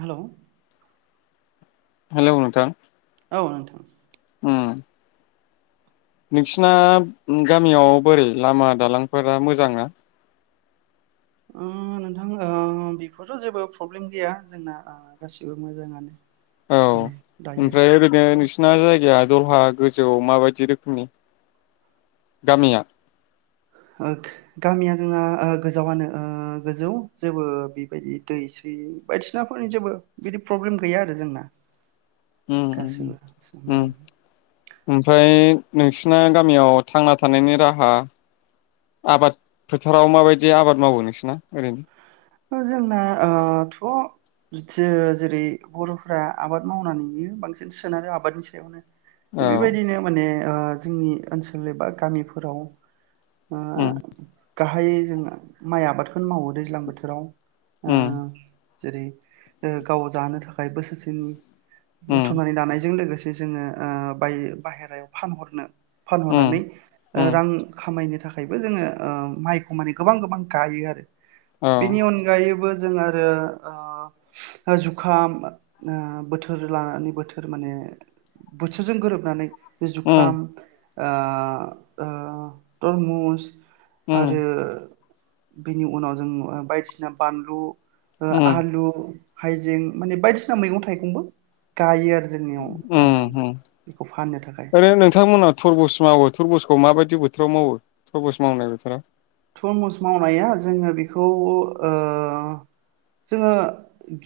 हेल'। Hello नोंथां। औ नोंथां। उम। नोंसिना गामियाव बोरै लामा दालांफोरा मोजां ना? ओ नोंथां ओ बेफोर' जेबो प्रब्लेम गैया जोंना ओ गासिबो मोजाङानो औ माने दायो ओमफ्राय ओरैनो ओ नोंसिना जायगाया दलहा गोजौआव माबायदि रोखोमनि गामिया? ओ गामिया जोंना ओ गोजावानो ओ गोजौ जेबो बेबायदि दै सै बायदिसिनाफोरनि जेबो बिदि प्रब्लेम गैया आरो जोंना। ओम गासिबो ओम ओम ओमफ्राय नोंसिना गामियाव थांना थानायनि राहा आबाद फोथाराव माबायदि आबाद मावो नोंसिना ओरैनो? जोंना ओ थ' बिदि जेरै बर'फोरा आबाद मावनानै बांसिन सोनारो आबादनि सायावनो औ बेबायदिनो माने। ओ जोंनि ओनसोल एबा गामिफोराव ओ उम गाहायै जोंङो माइ आबादखौनो मावो दैज्लां बोथोर राव। उम। जेरै ओ गाव जानो थाखाय बोसोरसेनि उम बुथुमनानै दानायजों लोगो से जोङो ओ बाय बाहेरायाव फानहरनो उम फानहरनानै ओ उम रां खामायनो था थाखायबो जोङो ओ माइखौ माने गोबां गोबां गायो आरो। औ बेनि अनगायैबो जों आरो ओ जुखाम ओ बोथोर लानानै बोथोर माने बोथोरजों गोरोबनानै उम जुखाम ओ ओ तरमुस आरो उम बेनि उनाव जों बायदिसिना बानलु ओ उम आलु हाइजें माने बायदिसिना मैगं थाइगंबो गायो आरो जोंनियाव ओम ओ होम बेखौ फाननो थाखाय ओरै नोंथांमोना थरबस मावो थरबस माबायदि बोथोराव मावो थरमुस मावनाय बोथोराव? थरमुस मावनाया जोङो बेखौ ओ जोङो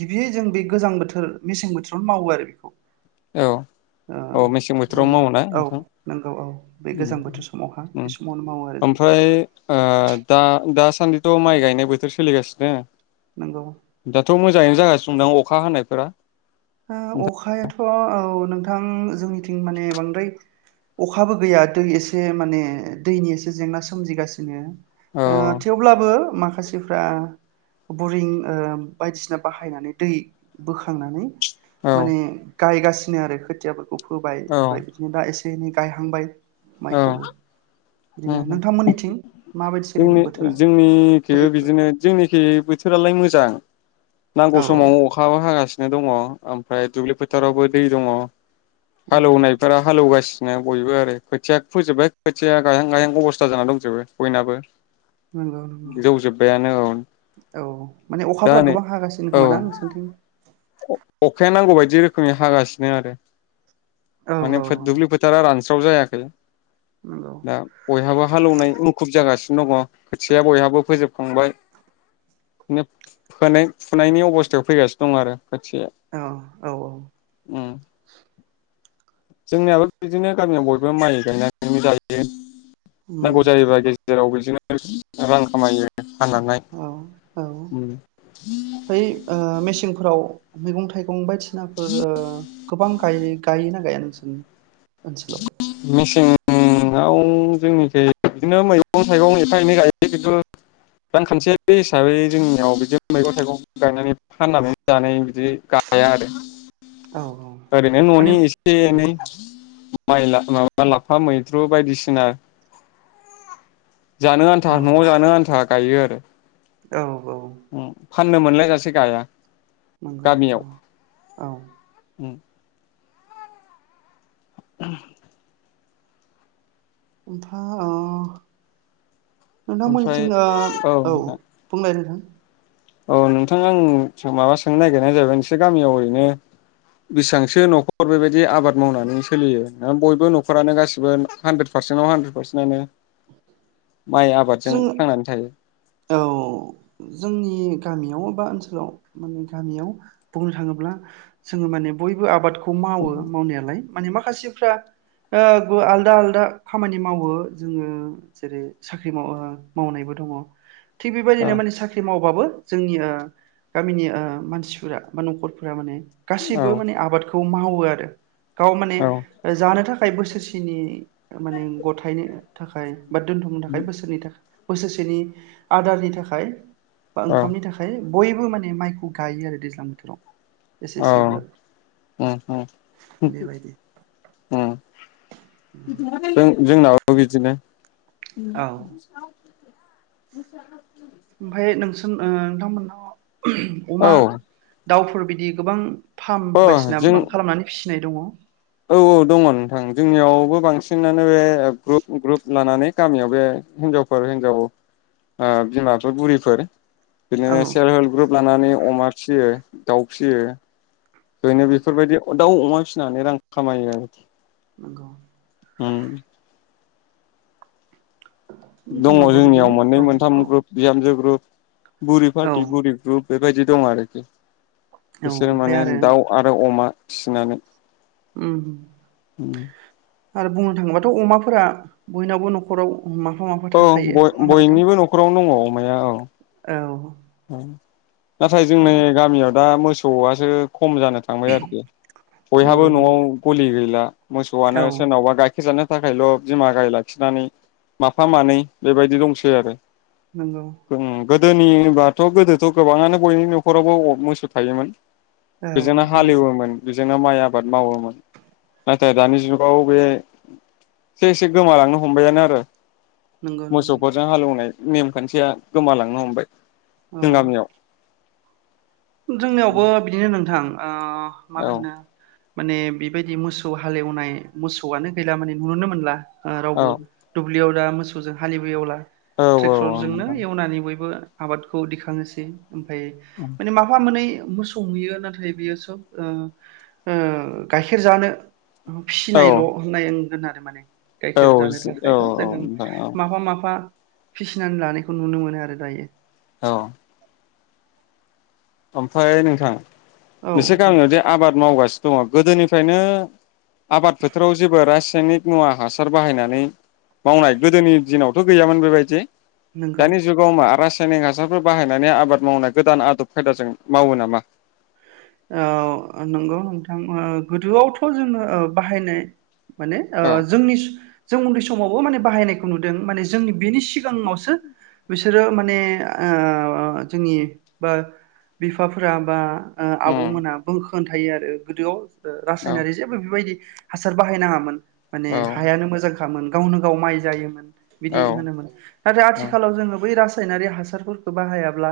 गिबियै जों बे गोजां बोथोर मेसें बोथोरावनो मावो आरो बेखौ औ ओ औ मेसें बोथोराव जोङो मावोना औ नोंथां नंगौ औ बे उम गोजां बोथोर समावहा उम बे समावनो मावो आरो जों बेखौ। ओमफ्राय ओ दा दास सान्दिथ माइ गायनाय बोथोर सोलिगासि नो नोंगौ जाङैनो जागासिनदां अखा हानायफोरा? ओ नोंथां? अखाायथ' थ' औ नोंथां जोंनिथिं माने बांद्राय अखाबो गैया दै एसे माने दैनि एसे जेंना सोमजिगासिनो औ ओ थेवब्लाबो माखासे फ्रा बरिं ओ बायदिसिना बाहायनानै दै बोखांनानै औ माने गायगासि सिनो आरो खाथियाफोर खौ फोबाय ओमफ्राय औ बिदिनो दा एसे से एनै गायहांबाय औ माइखौबो उम बिदिनो उम नोंथांमोननिथिं? माबायदि सोलिदों जोंनि बोथोरा जोंनिखिबो दैफोर बिदिनो जोंनिखि बोथोरालाय मोजां नांगौ औ औ समाव अखाबो हागासि नो दङ ओम फ्राय दुब्लि फोथारावबो दै दङ औ हालौनायफोरा हालौगासि नो बयबो आरो खोथिया फोजोबबाय खोथिया गायहां गायहां अबस्था जाना दंजोबो बयनाबो नंगौ नंगौ जौजोब्बायानो औ औ माने दा अखाफोरा नै गोबां हागासिनो खोमा ना औ नोंसानथिं अखाया नांगौ बायदि रोखोमनि हागासिनो आरो औ माने फोद औ दुबलि फोथारा रानस स्राव जायाखै। नंगौ दा बयहाबो हालौवनाय मुखुब जागासि दङ खोथियाया बयहाबो फोजोबखांबाय नो फोनाय फुनायनि अबस्थायाव फैगासिनो दं आरो। खोथियाया औ औ औ उम जोंनियाबो बिदिनो गामियाव बयबो माइ गायनानै जायो। उम नांगौ जायोबा गेज बेजोंनो रां खामायो फाननानै औ औ बै ओ मेचन फोराव मैगं थाइगं फं बाय थिनाफोर गोबां गाय गायोना गाया नोंसोर? [unintelligible] आाव जोंनिख बिदिनो मैगं थाइगं एफा एनै गायो खिन्थु रांखान्थि हिसाबै जोंनियाव बिदिनो मैगं थाइगं गायनानै फाननानै जनानै बिदि गाया आरो। औ ओरैनो माने न'नि एसे उम एनै [inaudible] माइ माबा लाफा मैद्रु बायदिसिना जानो आन्था औ न'आव जानो आन्था गायो आरो औ औ फाननो मोनलायजासे गाया। नंगौ गामियाव औ औ उ अ फा नोंथांमोननि ओमफ्राय सिङ औ बुंनाय नोंथां? औ नोंथांा आं माबा सोंनो नागिरनाय जाहैबाय नोंसोर गामियाव ओरैनो बिसिसबांसो न'खर बेबायदि आबाद मावनानै सोलियो बयबो न'खरानो गासिबो हानद्रेद पारसेन्टआव हानद्रेद पारसेटनो जों औ जोंनि गामियाव बबा ओनसोलाव माने गामियाव बुंनो थाङोब्ला जोङो माने बयबो आबादखौ बे खौ मावो मावनायालाय माने माखासेफ्रा आलदा आलदा खामानि मावो जोङो जेरै साख्रि फाख्रि माव मावनायबो दङ। थिग बेबायदिनो मान साख्रि मावो। अबाबबो जोंनि गामिनि मानसिफोरा बा न'खरफोरा माने गाससिबो औ माने आबादखौ मावो। आरो गाव माने औ जानो थाखाय फाइभ बोसोरसेनि माने गथायनो थाखाय बा दोन्थ' फाइभ बोसोरनि थाखाय बोसोरसेनि आदारनि थाखाय बा औ ओंखामनि थाखाय बयबो माने माइखौ गायो आरो दैज्लां बोथोराव एसे अ ओम एसेब्लाबो ओम बेबायदि ओम जों जोंनाव [unintelligible] ओम औ [unintelligible] ओमफाय नोंसोन ओ नोंथांमोननाव औ अमा दाउफोर बिदि गोबां फार्म अ बायदिसिना जों खालामनानै फिसि फिनाय दङ औ औ दङ नोंथां जोंनियावबो बांसिनानो बे ग्रुप ग्रुप लानानै गामियाव बे हिनजावफोर हिनजाव ओ बिमाफोर बुरिफोर बिदिनो सेल्फ हेल्प ग्रुप लानानै अमा फिसियो दाउ फिसियो ओरैनो बेफोरबायदि दाउ अमा फिसिनानै रां खामायो आरो नोंगौ ओम दङ जोंनावबो जोंनियाव बिदिनो मोननै औ मोनथाम औ ग्रुप बिहामजो ग्रुप बुरि औ पार्टि बुरि ग्रुप बेबायदि दं आरोखि औ बिसोर ओमफ्राय माने आरो दाउ आरो अमा फिसिनानै ओम ओम आरो बुंनो थाङोबाथ अमाफोरा बयनावबो नखराव माफा माफा अ थाखायो बय नङा होमबा नोंथां बयनिबो नखरावनो दङ अमाया औ औ ओम नाथाय जोंनि अमा गामियाव दा मोसौ सौआसो खम जानो थांबाय आरोखि बयहाबो नंगौ नआव नंगौ गलि गैला मोसौआनो औ सोरनावबा गाइखेर जानो थाखायल बिमा गाय लाखिनानै माफा मानै बेबायदि दंसै आरो नोंगौ गोदोनि बाद थ गोदोथ गोबाङानो बयनि नखरावबो मोसौ थायोमोन औ बेजोंनो नंगौ हालेवोमोन जोंनाव माइ आबाद मावोमोन नाथाय दानि जुगाव बे एसे एसे गोमालांनो हमबायानो आरो नंगौ नंगौ मोसौफोरजों हालौवनाय नेमखान्थिया गोमालांनो हमबाय औ जों गामियाव जोंनियावबो बिदिनो नोंथां ओ मा औ होनो माने बेबायदि मोसौ हालेवनाय मोसौआनो गैला माने नुुनोनो मोनला ओ औ रावबो दुब ब्लियाव दा मोसौजों हालिबो एवला औ औ ट्रेक्टरजोंनो नोंथां एवनानै बयबो आबादखौ दिखांनोसै ओमफाय फा मोनै मोसौ नुयो नाथाय बियो सोब ओ ओ गाइखेर जानो [unintelligible] औ फिसिनायल' होननायगोन आरो माने औ गाइखेर जानो थाखायथ' औ जोङो नोंथां औ माफा माफा फिसिनानै लानायखौ नुनो मोनो आरो दायो औ ओमफाय नोंथां औ बिसोर गामियाव दे आबाद मावगासिनो दङ' गोदोनिफ्रायनो आबाद फोथोराव जेबो रासायनिक मुवा हासार बाहायनानै मावनाय गोदोनि दिनावथ' गैयामोन बेबायदि नंगौ दानि जुगाव मा रास सायनिक हासारफोर बाहायनानै आबाद मावनाय गोदान आदब खायदाजों मावो नामा? औ नंगौ नोंथां ओ गोदोआवथ' जोङो ओ बाहायनाय माने ओ औ जोंनिज जों उन्दै सम समावबो माने बाहायनायखौ नुदों माने जोंनि बेनि सिगाङावसो बिसोरो माने ओ जोंनि बा बिफाफोरा बा ओ उम आबौमोनहाबो गोबां थायो आरो गोदोआव ओ औ रासायनारि जेबो बेबायदि हासार बाहायनाङामोन माने औ हायानो मोजां खामोन गावनो गाव माइ जायोमोन बिदि होनोमोन नाथाय औ आथिखालाव जोङो बै रास सायनारि हासारफोरखौ बाहायाब्ला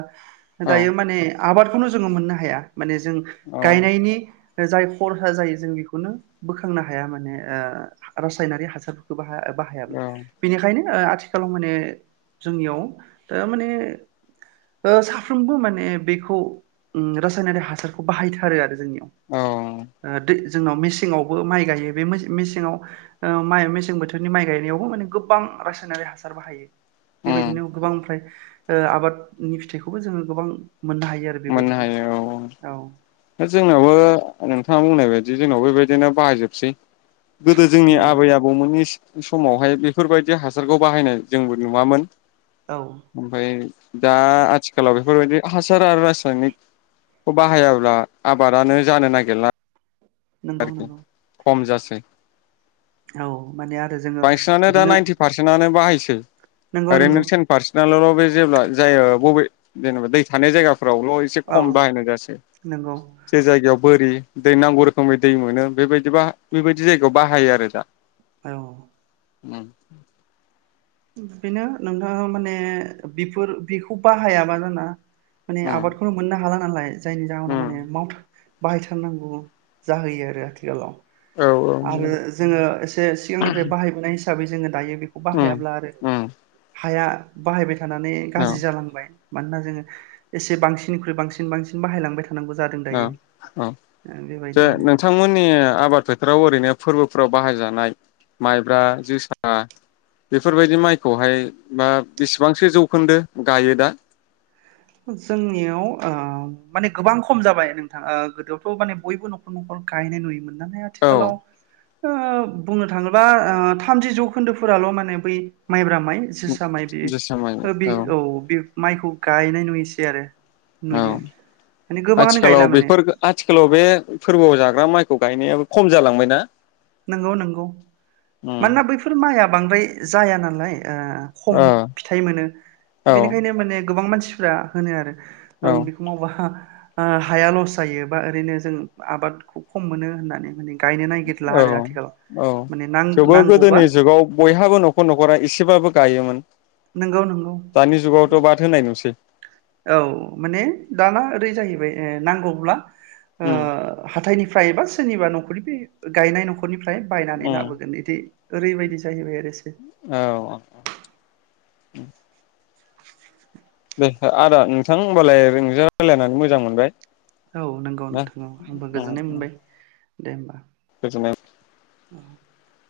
दायो माने आबादखौनो जोङो मोननो हाया। माने जों औ गायनायनि जाय खरसा जायो जों बेखौनो बोखांनो हाया माने ओ रासायनारि हासारफोरखौ बाहाया बाहायाबो औ बेनिखायनो ओ आथिखालाव माने जोंनियाव माने ओ साफ्रोमबो माने बेखौ ओम रासायनारि हासारखौ बाहायथारो आरो जोंनियाव औ ओ दै जोंनाव मेसेंआवबो माइ गायो बे मेसेंआव ओ माइ मेसें बोथोरनि माइ गायनायावबो माने गोबां रासायनारि हासार बाहायो। उम बेबायदिनो गोबांफ्राय ओ आबादनि फिथाइखौबो जोङो गोबां मोननो हायो आरो मोननो बेबायदिजों हायो औ औ जोंनावबो नोंथाङा बुंनाय बाय दि जोंनावबो बेबायदिनो बाहायजोबसै गोदो जोंनि नंगौ आबै आबौमोननि समावहाय बेफोरबायदि हासारखौ बाहायनाय जोंबो नुवामोन औ ओमफाय दा आथिखालाव बेफोरबायदि हासार आरो रा सायनिकखौ बाहायाब्ला आबादानो जानो नागिरला नंगौ आरोखि नंगौ खम जा यो औ माने आरो जोङो बिदिनो सै नंगौ आरो नंगौ नों तेन फार्सेनाल' जेब्ला जायो बबे जेनेबा दै थानाय जायगा फ्रावल' एसे औ खम बायनाय नंगौ [unintelligible] जे जायगायाव बोरि दै नांगुर समै दै मोनो बेबायदि ब बेबायदि जायगायाव बाहायो आरो दा औ उ बेनो नोंथाङा माने बेफोर बेखौ बाहायाबा जाना माने उम आबादखौनो मोननो हाला नालाय जायनि जाहोनाव उम माने माउथ बाहायथारनांगौ जाहैयो आरो आथिखालाव औ नंगौ आरो जोङो एसे सिगांनिफ्राय बाहायबोनाय हिसाबै जोङो दायो बेखौ उम बाहायाब्ला उम [inaudible] हाया बाहायबाय था थानानै औ गाज्रि जालांबाय मानोना जोङो एसे बांसिननिख्रुइ बांसिन बांसिन बाहायलांबाय था औ औ जे बेबायदि आरो नोंथांमोननि आबाद फो थाराव ओरैनो फोरबोफोराव बाहाय जानाय माइब्रा जोसा बेफोरबायदि माइखौहाय बा बेसेबांसो जौखोन्दो गायो दा? जोंनियाव ओ माने गोबां खम जाबाय नोंथाङा गोदोआवथ' माने बयबो न'खर न'खर गायनाय नुयोमोन। नाथाय औ आथिखालाव ओ बुंनो थाङोबा थामजि जौखोन्दोफोराल' माने बै माइब्रा जोसा माइ जोसा माइ बे औ माइखौ गायनाय नुयोसै आरो। औ नुयो माने गोबाङानो आथिखालाव गायला माने बेफोर आथिखालाव बे फोरबोआव जाग्रा माइखौ गायनायाबो खम जालांबाय ना? नंगौ नंगौ मानोना बैफोर माइआ बांद्राय जाया नालाय ओ खम ओ फिथाइ मोनो औ बेनिखायनो माने गोबां मानसि मानसिफ्रा होनो आरो। औ ओं बेखौ मावबा ओ हाया लस जायो बा ओरैनो जों आबादखौ खम मोनो होननानै माने गायनो नागिर औ औ औ थेवबो नांगौबा गोदोनि जुगाव बयहाबो न'खर न'खरा एसेबाबो गायोमोन। नोंगौ नोंगौ दानि जुगावथ' बाद होनाय नुसै। औ माने दाना ओरै जाहैबाय ओ नांगौब्ला ओ उम हाथायनि फ्राय बा सोरनिबा न'खरनि बे गायना नखरनिफ्राय बायनानै औ लाबोगोन इदि ओरैबायदि जाहैबाय आरो सो उम दे आदा नोंथां होमबालाय नोंजों रायलायनानै मोजां मोनबाय । औ नंगौ नोंथां औ आंबो उम गोजोननाय मोनबाय । दे होमबा [unintelligible] [inaudible]